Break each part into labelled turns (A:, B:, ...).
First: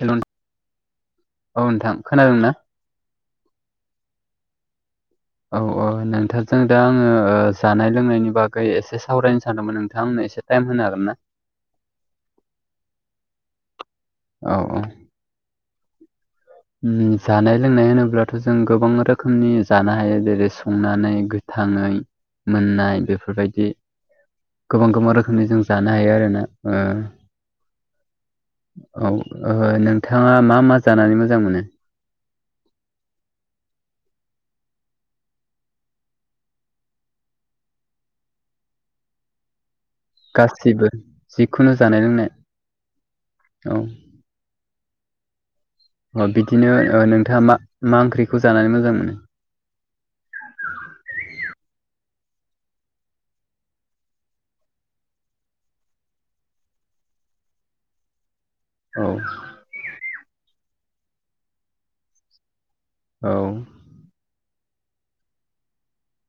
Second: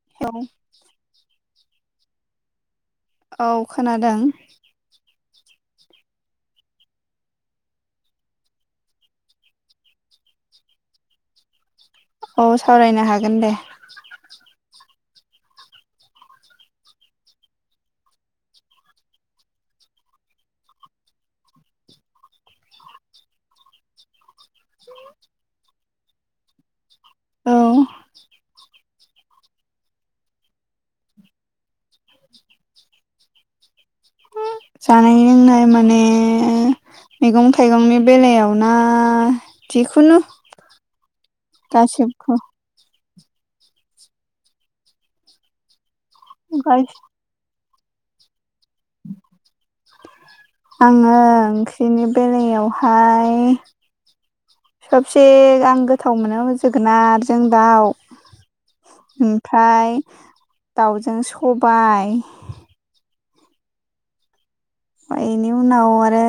A: हेल'
B: औ
A: औ नोंथां खोनादों ना?
B: औ खोनादों
A: औ औ नोंथांजों दा आङो जानाय लोंनायनि बागै एसे सावरायनो सानदोंमोन नोंथाङा आंनो एसे टाइम होनो हागोन ना?
B: औ सावरायनो हागोन दे।
A: औ औ जानाय लोंनाय होनोब्लाथ' जों गोबां रोखोमनि जानो हायो जेरै संनानै थाङै मोननाय बेफोरबायदि गोबां गोबां रोखोमनि जों जानो हायो आरो ना ओ
B: औ।
A: औ ओ नोंथाङा मा मा जानानै मोजां मोनो
B: जानाय लोंनाय माने मैगं थाइगंनि बेलायाव ना जिखुनु
A: गासिबो जिखुनु जानाय
B: गासिबखौ
A: लोंनाय औ। अ बिदिनो ओ नोंथाङा मा मा ओंख्रिखौ जानानै मोजां मोनो।
B: आङो ओंख्रिनि बेलायावहाय सबसे आं गोथाव मोनो जोगोनारजों दाउ।
A: औ
B: ओमफाय दाउजों सबाय।
A: औ।
B: फाय इनि उनाव आरो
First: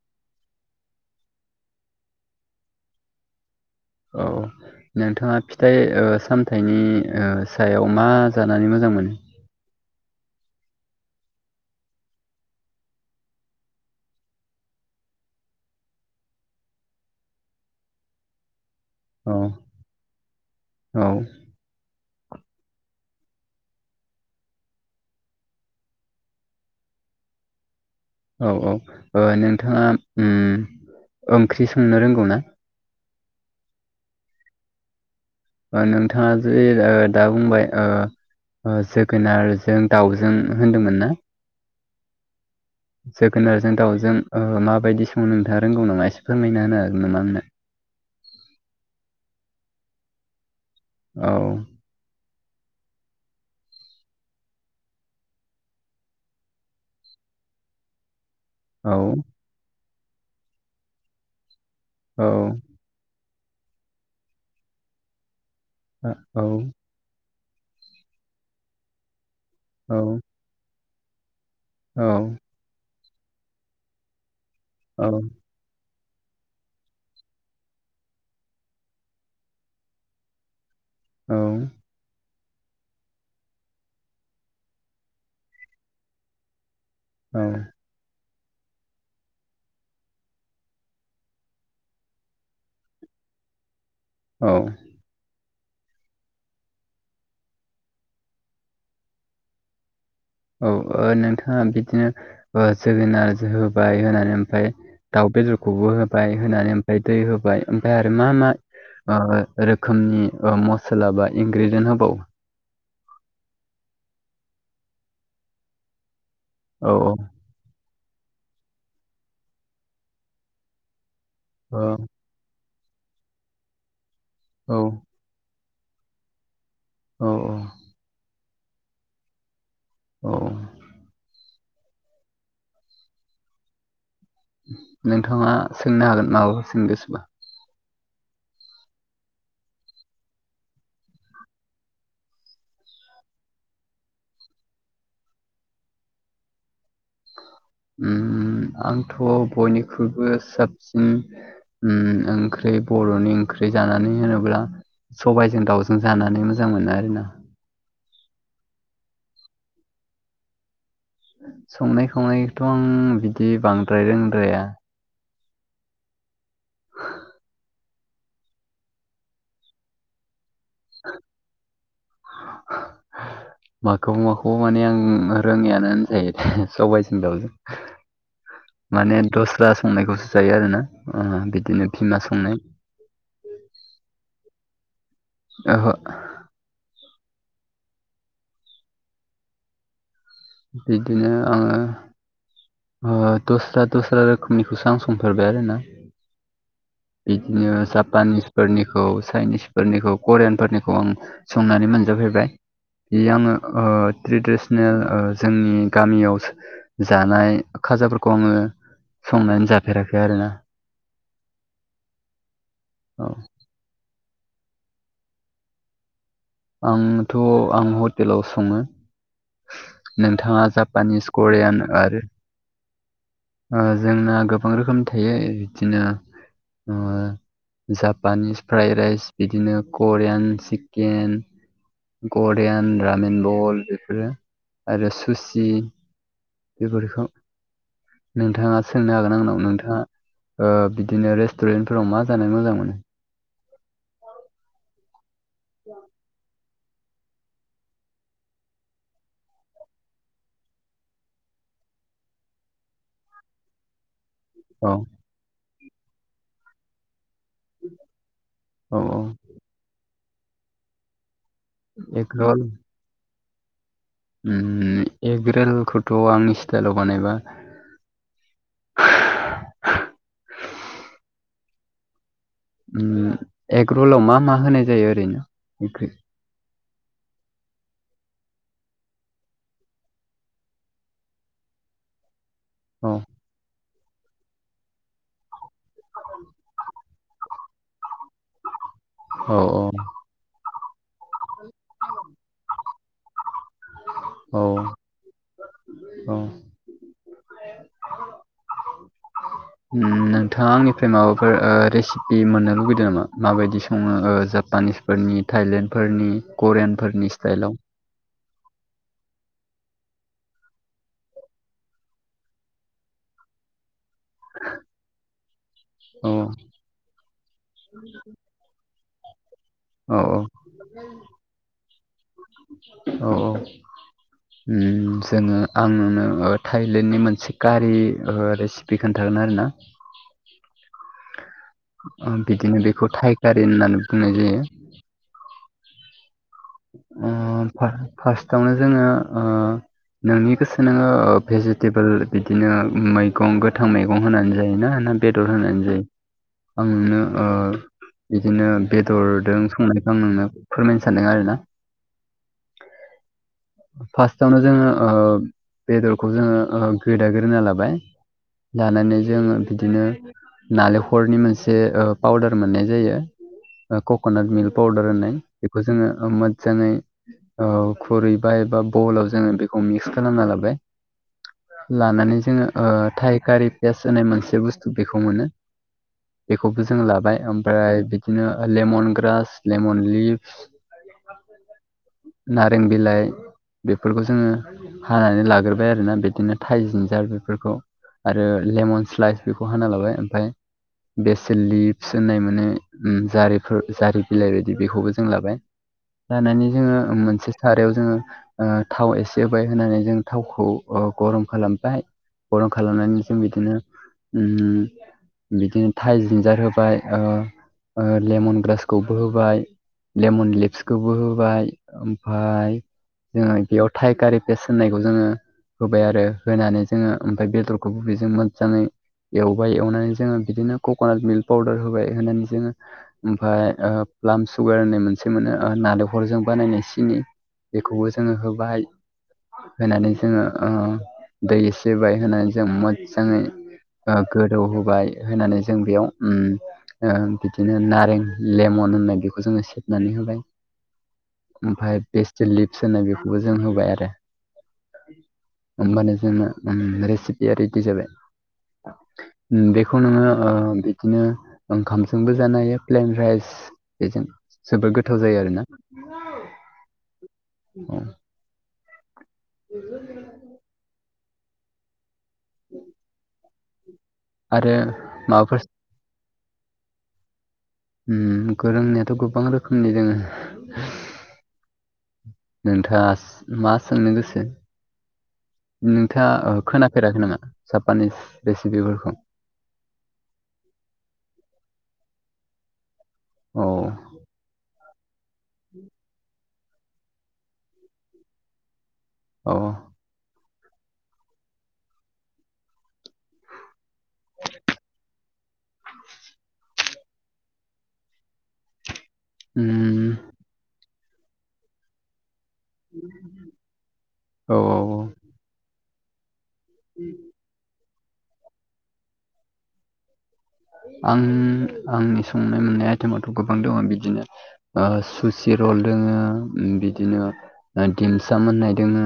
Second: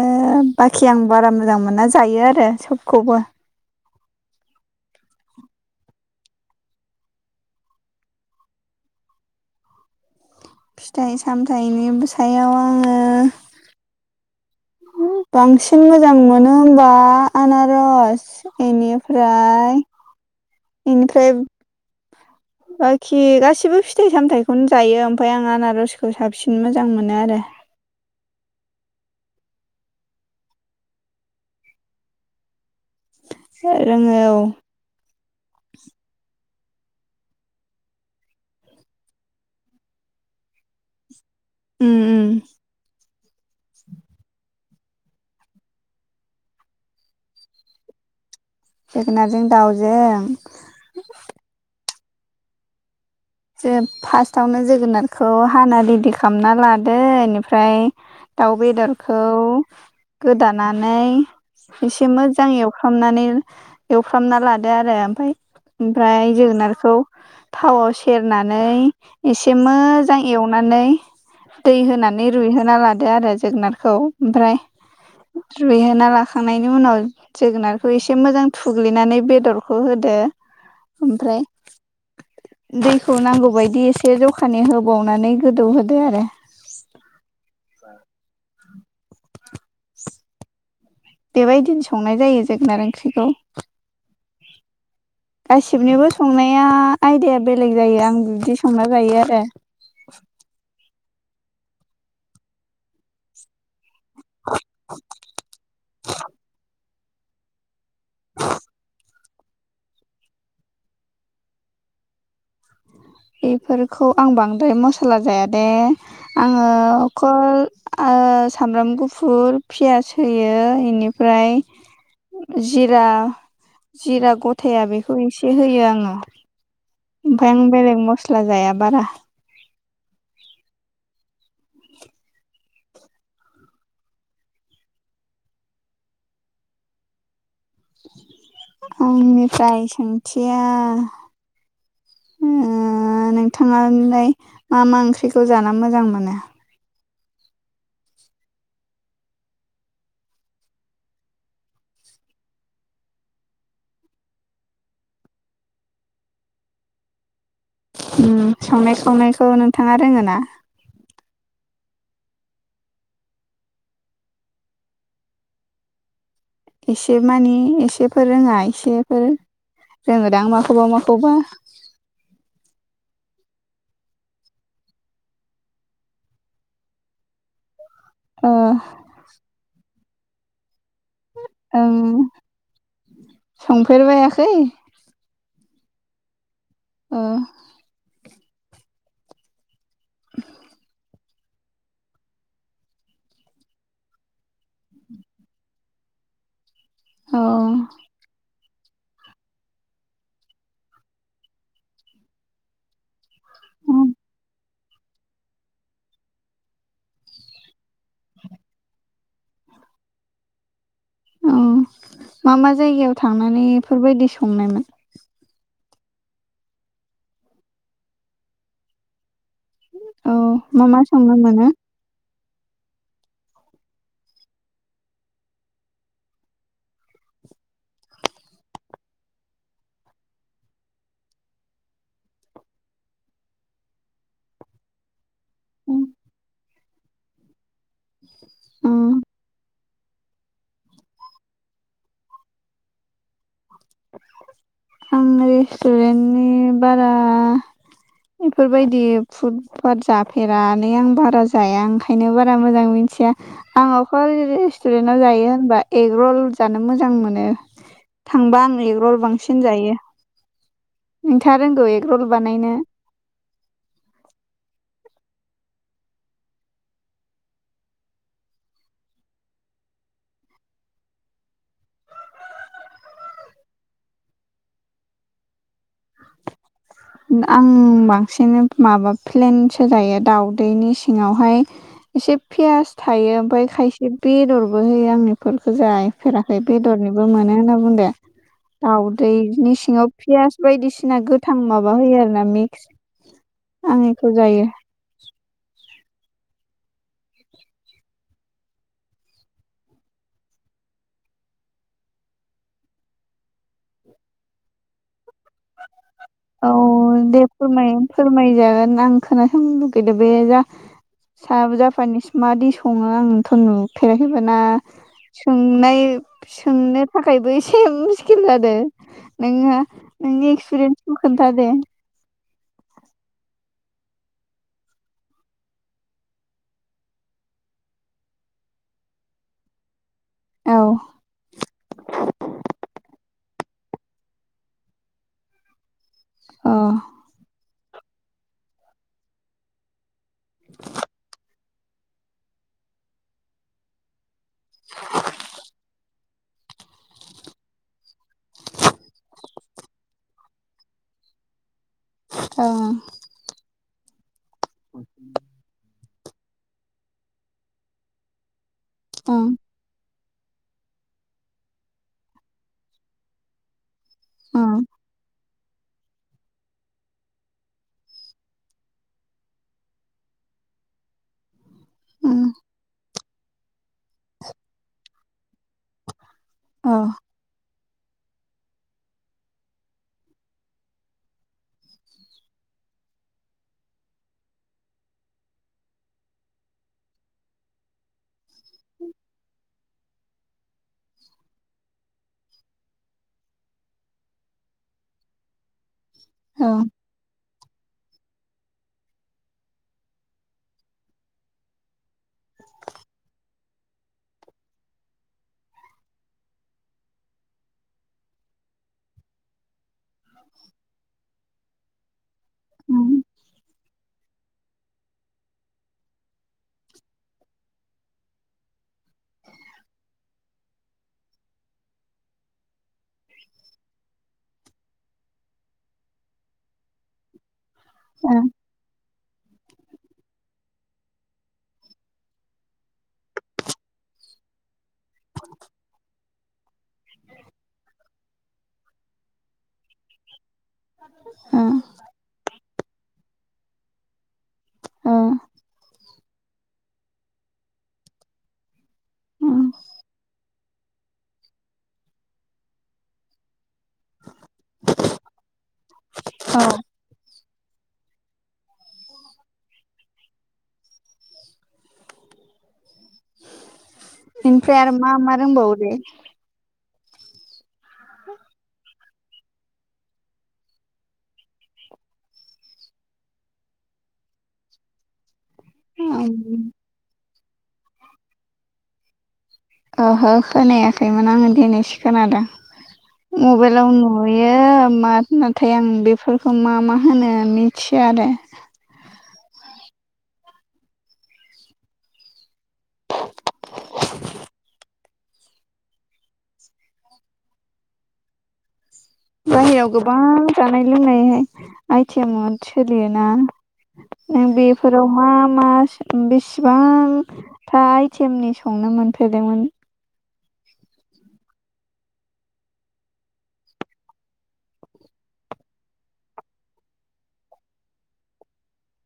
B: बाखि आं बारा मोजां मोना जायो आरो सबखौबो।
A: औ। नोंथाङा फिथाइ ओ सामथाइनि ओ सायाव मा जानानै मोजां मोनो।
B: फिथाइ सामथाइनि सायाव आङो बांसिन मोजां मोनो होमबा आनारस एनि
A: औ
B: फ्राय
A: औ
B: इनिफ्राय बाखि गासिबो फिथाइ सामथाइखौनो जायो ओमफाय आं आनारसखौ साबसिन मोजां मोनो आरो।
A: औ औ ओ नोंथाङा उम ओंख्रि संनो रोंगौ ना
B: रोङो औ।
A: नोंथाङा जे ओ दा बुंबाय ओ ओ जोगोनारजों दाउजों होन्दोंमोन ना।
B: उम उम।
A: जोगोनारजों दाउजों ओ माबायदि संनो नोंथाङा रोंगौ नामा एसे फोरमायना होनो हागोन नामा आंनो।
B: जोगोनारजों दाउजों
A: औ।
B: जों फार्स्टआवनो जोगोनारखौ हाना रेडि खालामना लादो इनिफ्राय दाउ
A: औ
B: बेदरखौ गोदानानै एसे
A: औ
B: मोजां एव फ्रामनानै एवफ्रामना लादो आरो ओमफाय ओमफ्राय
A: औ
B: जोगोनारखौ थावआव सेरनानै एसे मोजां एवनानै दै
A: औ
B: होनानै रुइहोना लादो आरो जोगोनारखौ ओमफ्राय
A: औ।
B: रुइहोना लाखांनायनि उनाव जोगोनारखौ एसे मोजां थुग्लिनानै बेदरखौ होदो।
A: औ।
B: ओमफ्राय दैखौ नांगौ बायदि एसे जखानि होबावनानै गोदौहोदो आरो।
A: औ।
B: बेबायदिनो संनाय जायो जोगोनार ओंख्रिखौ।
A: औ।
B: गासिबनिबो संनाया आइडाया बेलेग जायो आं बिदि संना जायो आरो।
A: औ ओ नोंथाङा बिदिनो ओ जोगोनार जो होबाय होनानै ओमफ्राय दाउ बेदरखौबो होबाय होनानै ओमफ्राय दै होबाय। ओमफाय आरो मा मा ओ रोखोमनि ओ मस्ला बा [unintelligible] होबावो।
B: बेफोरखौ आं बांद्राय मस्ला जाया दे आङो
A: औ
B: अखल ओ सामब्राम गुफुर पियास होयो इनिफ्राय
A: ओ
B: जिरा जिरा
A: औ
B: गथाया बेखौ एसे होयो आङो।
A: औ
B: ओमफाय आं बेलेग मस्ला जाया बारा।
A: औ। नोंथाङा सोंनो हागोन माबाफोर सोंनो गोसोबा
B: आंनिफ्राय सोंथिया उम नोंथाङालाय मा मा ओंख्रिखौ जानो मोजां मोनो?
A: उम आंथ' बयनिख्रुइबो साबसिन उम ओंख्रै बर'नि ओंख्रै जानानै होनोब्ला सबाइजों दाउजों जानानै मोजां मोनो आरोना।
B: उम संनाय खावनायखौ नोंथाङा रोङोना?
A: संनाय खावनायखौथ' आं बिदि बांद्राय रोंद्राया।
B: एसे मानि एसेफोर रोङा एसेफोर रोङोदां माखौबा माखौबा?
A: माखौबा माखौबा माने आं रोङैयिनो होनजायो सबाइजों दाउजों
B: ओ
A: माने दस्रा संनायखौसो जायो आरोना ओ बिद
B: ओं संफेरबायाखै?
A: ओहो
B: ओ [inaudible]
A: बिदिनो आङो ओ दस्रा दस्रा रोखोमनिखौसो आं संफेरबाय आरोना
B: औ
A: बिदिनो जापानिस फोरनिखौ चाइनिस फोरनिखौ करियान फोरनिखौ आं संनानै मोनजाफेरबाय। बे आङो ओ ट्रेडिसनेल जोंनि गामियाव जानाय खाजाफोरखौ आङो संनानै जाफेराखै आरोना।
B: औ मा मा जायगायाव
A: औ
B: थांनानै बेफोरबायदि संनायमोन?
A: आंथ' आं हटेलाव सङो।
B: औ
A: नोंथाङा
B: मा मा
A: जापानिस
B: संनो मोनो
A: करियान आरो ओ जोंना गोबां रोखोमनि थायो बिदिनो ओ जापानिस फ्राइ राइस बिदिनो करियान चिकेन करियान रामेन बल बेफोरो आरो सुसि बेफोरखौ नोंथाङा
B: औ
A: सोंनो हागोन आंनाव नोंथाङा ओ बिदिनो रेस्टुरेन्टफोराव मा जानो मोजां मोनो?
B: आं रेस्टुरेन्टनि बारा बेफोरबायदि फुट पाट जाफेरानोलै आं बारा जाया आं बेखायनो बारा मोजां मिथिया आङो अकल
A: औ
B: रेस्टुरेन्ट आव जायो होनबा एग रल जानो मोजां मोनो। थांबा आं
A: औ
B: एगरल
A: औ
B: बांसिन जायो। नोंथाङा रोंगौ एगरल बानायनो?
A: उम उम एगरलखौथ' आंनि स्टाइलाव बानायबा उम एगरलाव मा मा होनाय जायो ओरैनो
B: आं बांसिन माबा प्लेनसो जायो दाउदैनि सिङावहाय एसे पियास
A: औ
B: थायो ओमफ्राय खायसे बे बेदरबो होयो आंनि इफोरखौ जाहैफेराखै बेदरनिबो मोनो होनना बुंदों।
A: औ
B: दावदैनि सिङाव पियास बायदिसिना गोथां माबा होयो आरो ना मिक्स आं बेखौ
A: औ
B: जायो
A: औ उम नोंथाङा आंनिफ्राय माबाफोर ओ रेसिपि मोननो लुगैदों नामा माबायदि सङो ओ जापानिस फोरनि थाइलेण्डफोरनि
B: औ
A: करियानफोरनि
B: दे
A: स्टाइलाव
B: फोरमाय फोरमायजागोन आं खोनासंनो लुगैदों बे जा साबो जापानिस मादि सङो आंथ' नु फेराखैबाना सोंनाय
A: औ
B: सोंनो थाखायबो एसे मुस्किल जादों नोङो
A: औ
B: नोंनि एक्सपिरियेन्सखौ खोन्था दे।
A: औ ओ जोङो आंनो थाइलेण्डनि मोनसे कारि रेसिपि खोन्थागोन आरोना
B: औ
A: बिदिनो बेखौ टाइकारिन होननानै बुंनाय जायो
B: औ
A: ओ फार्स्टावनो जोङो ओ नोंनि गोसो नोङो भेजि टेबोल बिदिनो मैगं गोथां मैगं होनानै जायोना ना बेदर होनानै जायो आं नोंनो ओ बिदिनो बेदरदों संनायखौ आं नोंनो फोरमायनो सानदों आरोना
B: औ
A: फार्स्टावनो जोङो ओ बेदरखौ जोङो ओ गोदागोरना लाबाय लानानै
B: ओं
A: जोङो बिदिनो नालेंखरनि मोनसे पाउदार मोननाय जायो ओ कक'नाट मिल्क
B: ओं
A: पाउदार होननाय बेखौ जोङो मो जोङै औ खुरैबाय एबा बलाव जोङो बेखौ मिक्स खालामना लाबाय लानानै
B: ओं
A: जोङो ओ थाइखारि पियास होननाय मोनसे बुस्थु बेखौ मोनो बेखौबो
B: औ
A: जों लाबाय ओम फ्राय बिदिनो लेमन ग्रास लेमन लिभस नारें बिलाइ बेफोरखौ जोङो हानानै लाग्रोबाय आरोना बिदिनो थाइ जिन्जार बेफोरखौ आरो लेमन स्लाइस बेखौ हाना लाबाय ओमफाय बेसेल लिफ्स होननाय माने जारिफोर जारि बिलाइ बायदि बेखौबो जों लाबाय जानायनि
B: औ
A: जोङो मोनसे सारायाव जोङो ओ थाव एसे होबाय होनानै जों थावखौ गरम खालामबाय गरम खालामनानै जों बिदिनो उम बिदिनो थाइ जिन्जार होबाय ओ लेमन ग्रासखौबो होबाय लेमन लिपस होबाय ओमफाय
B: ओं
A: जोङो बेयाव थाइकारि पेस होननायखौ जोङो होबाय आरो होनानै जोङो ओमफ्राय बेदरखौबो बेजों मोजाङै एवबाय एवनानै जोङो बिदिनो कक'नाट मिल्क पाउदार होबाय होनानै जोङो ओमफाय ओ प्लाम सुगार होननाय मोनसे मोनो नालेंखरजों बानायनाय सिनि बेखौबो
B: ओ
A: जोङो होबाय होनानै जोङो ओ दै एसे होबाय होनानै जों मोजाङै ओ गोदौ होबाय होनानै जों बेयाव ओ बिदिनो नारें लेमन होननाय बेखौ जोङो सेबनानै होबाय
B: [inaudible]
A: ओमफाय बेस्टेल लिप्स होनाय बेखौबो जों होबाय आरो
B: ओ
A: होमबानो जोंना रेसिपिआ रिदि जाबाय
B: ओं
A: बेखौ नोङो ओ बिदिनो ओंखामजोंबो जानो हायो प्लेन राइस बेजों जोबोद गोथाव जायो आरोना
B: औ
A: औ [inaudible] [inaudible]
B: बेनिफ्राय आरो मा मा
A: माबाफोर
B: रोंबावो दे
A: ओम गोरोंनायाथ' गोबां रोखोमनि रोङो नोंथाङास मा सोंनो गोसो नोंथाङा ओ खोनाफेराखै नामा जापानिस रेसिपिफोरखौ
B: ओहो खोनायाखैमोन आङो दिनैसो खोनादों
A: औ
B: मबेलाव नुयो मा नाथाय आं बेफोरखौ मा मा होनो मिथिया आरो
A: औ [inaudible]
B: बाहेराव
A: उम
B: गोबां जानाय लोंनायहाय आइटेम मोन सोलियोना नों
A: औ औ औ
B: बेफोरावहा मा बेस सेबांथा आइटेमनि संनो मोनफेरदोंमोन?
A: आं आंनि संनाय मोननाय आयथेमाथ' गोबां दङ बिदिनो ओ सुसि रल दोङो उम बिदिनो ओ दिमसाम होननाय दोङो।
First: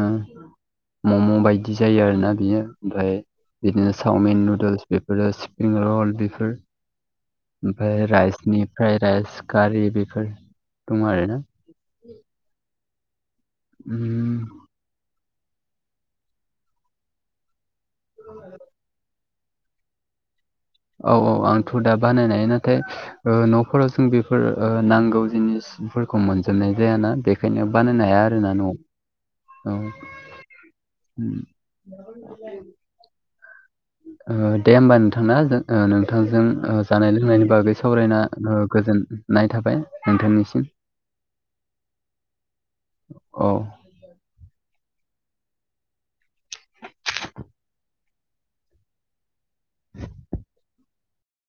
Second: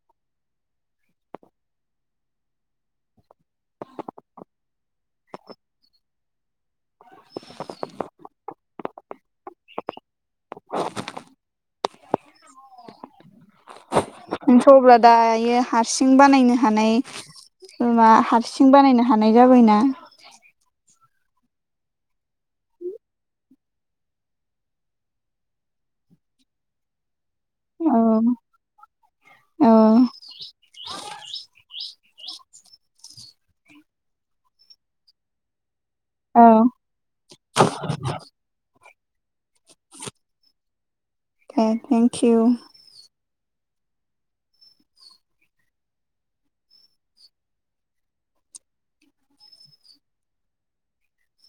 A: मम' बायदि जायो आरोना बेयो ओमफ्राय बिदिनो चावमिन नुदोल्स बेफोरो सिफ्रिं रल बेफ फोर ओमफाय रायसनिफ्राय रायस खारि बेफोर दं आरो ना? उम।
B: नोंथ' अब्ला दायो हारसिं बानायनो हानाय मा हारसिं बानायनो हान नाय जाबायना।
A: औ औ आंथ' दा बानायनाय नाथाय ओ न'फोराव जों बेफोर ओ नांगौ जिनिसफोरखौ मोनजोबनाय जायाना। बेख खायनो बानायनो हाया
B: औ
A: आरो ना न'आव औ। उम ओ दे होमबा नोंथां ना जों ओ नों थांजों
B: औ
A: ओ जानाय लोंनायनि बागै सावरायना ओ गोजोननाय थाबाय नोंथांनिसिम।
B: हे थेंक किउ
A: औ।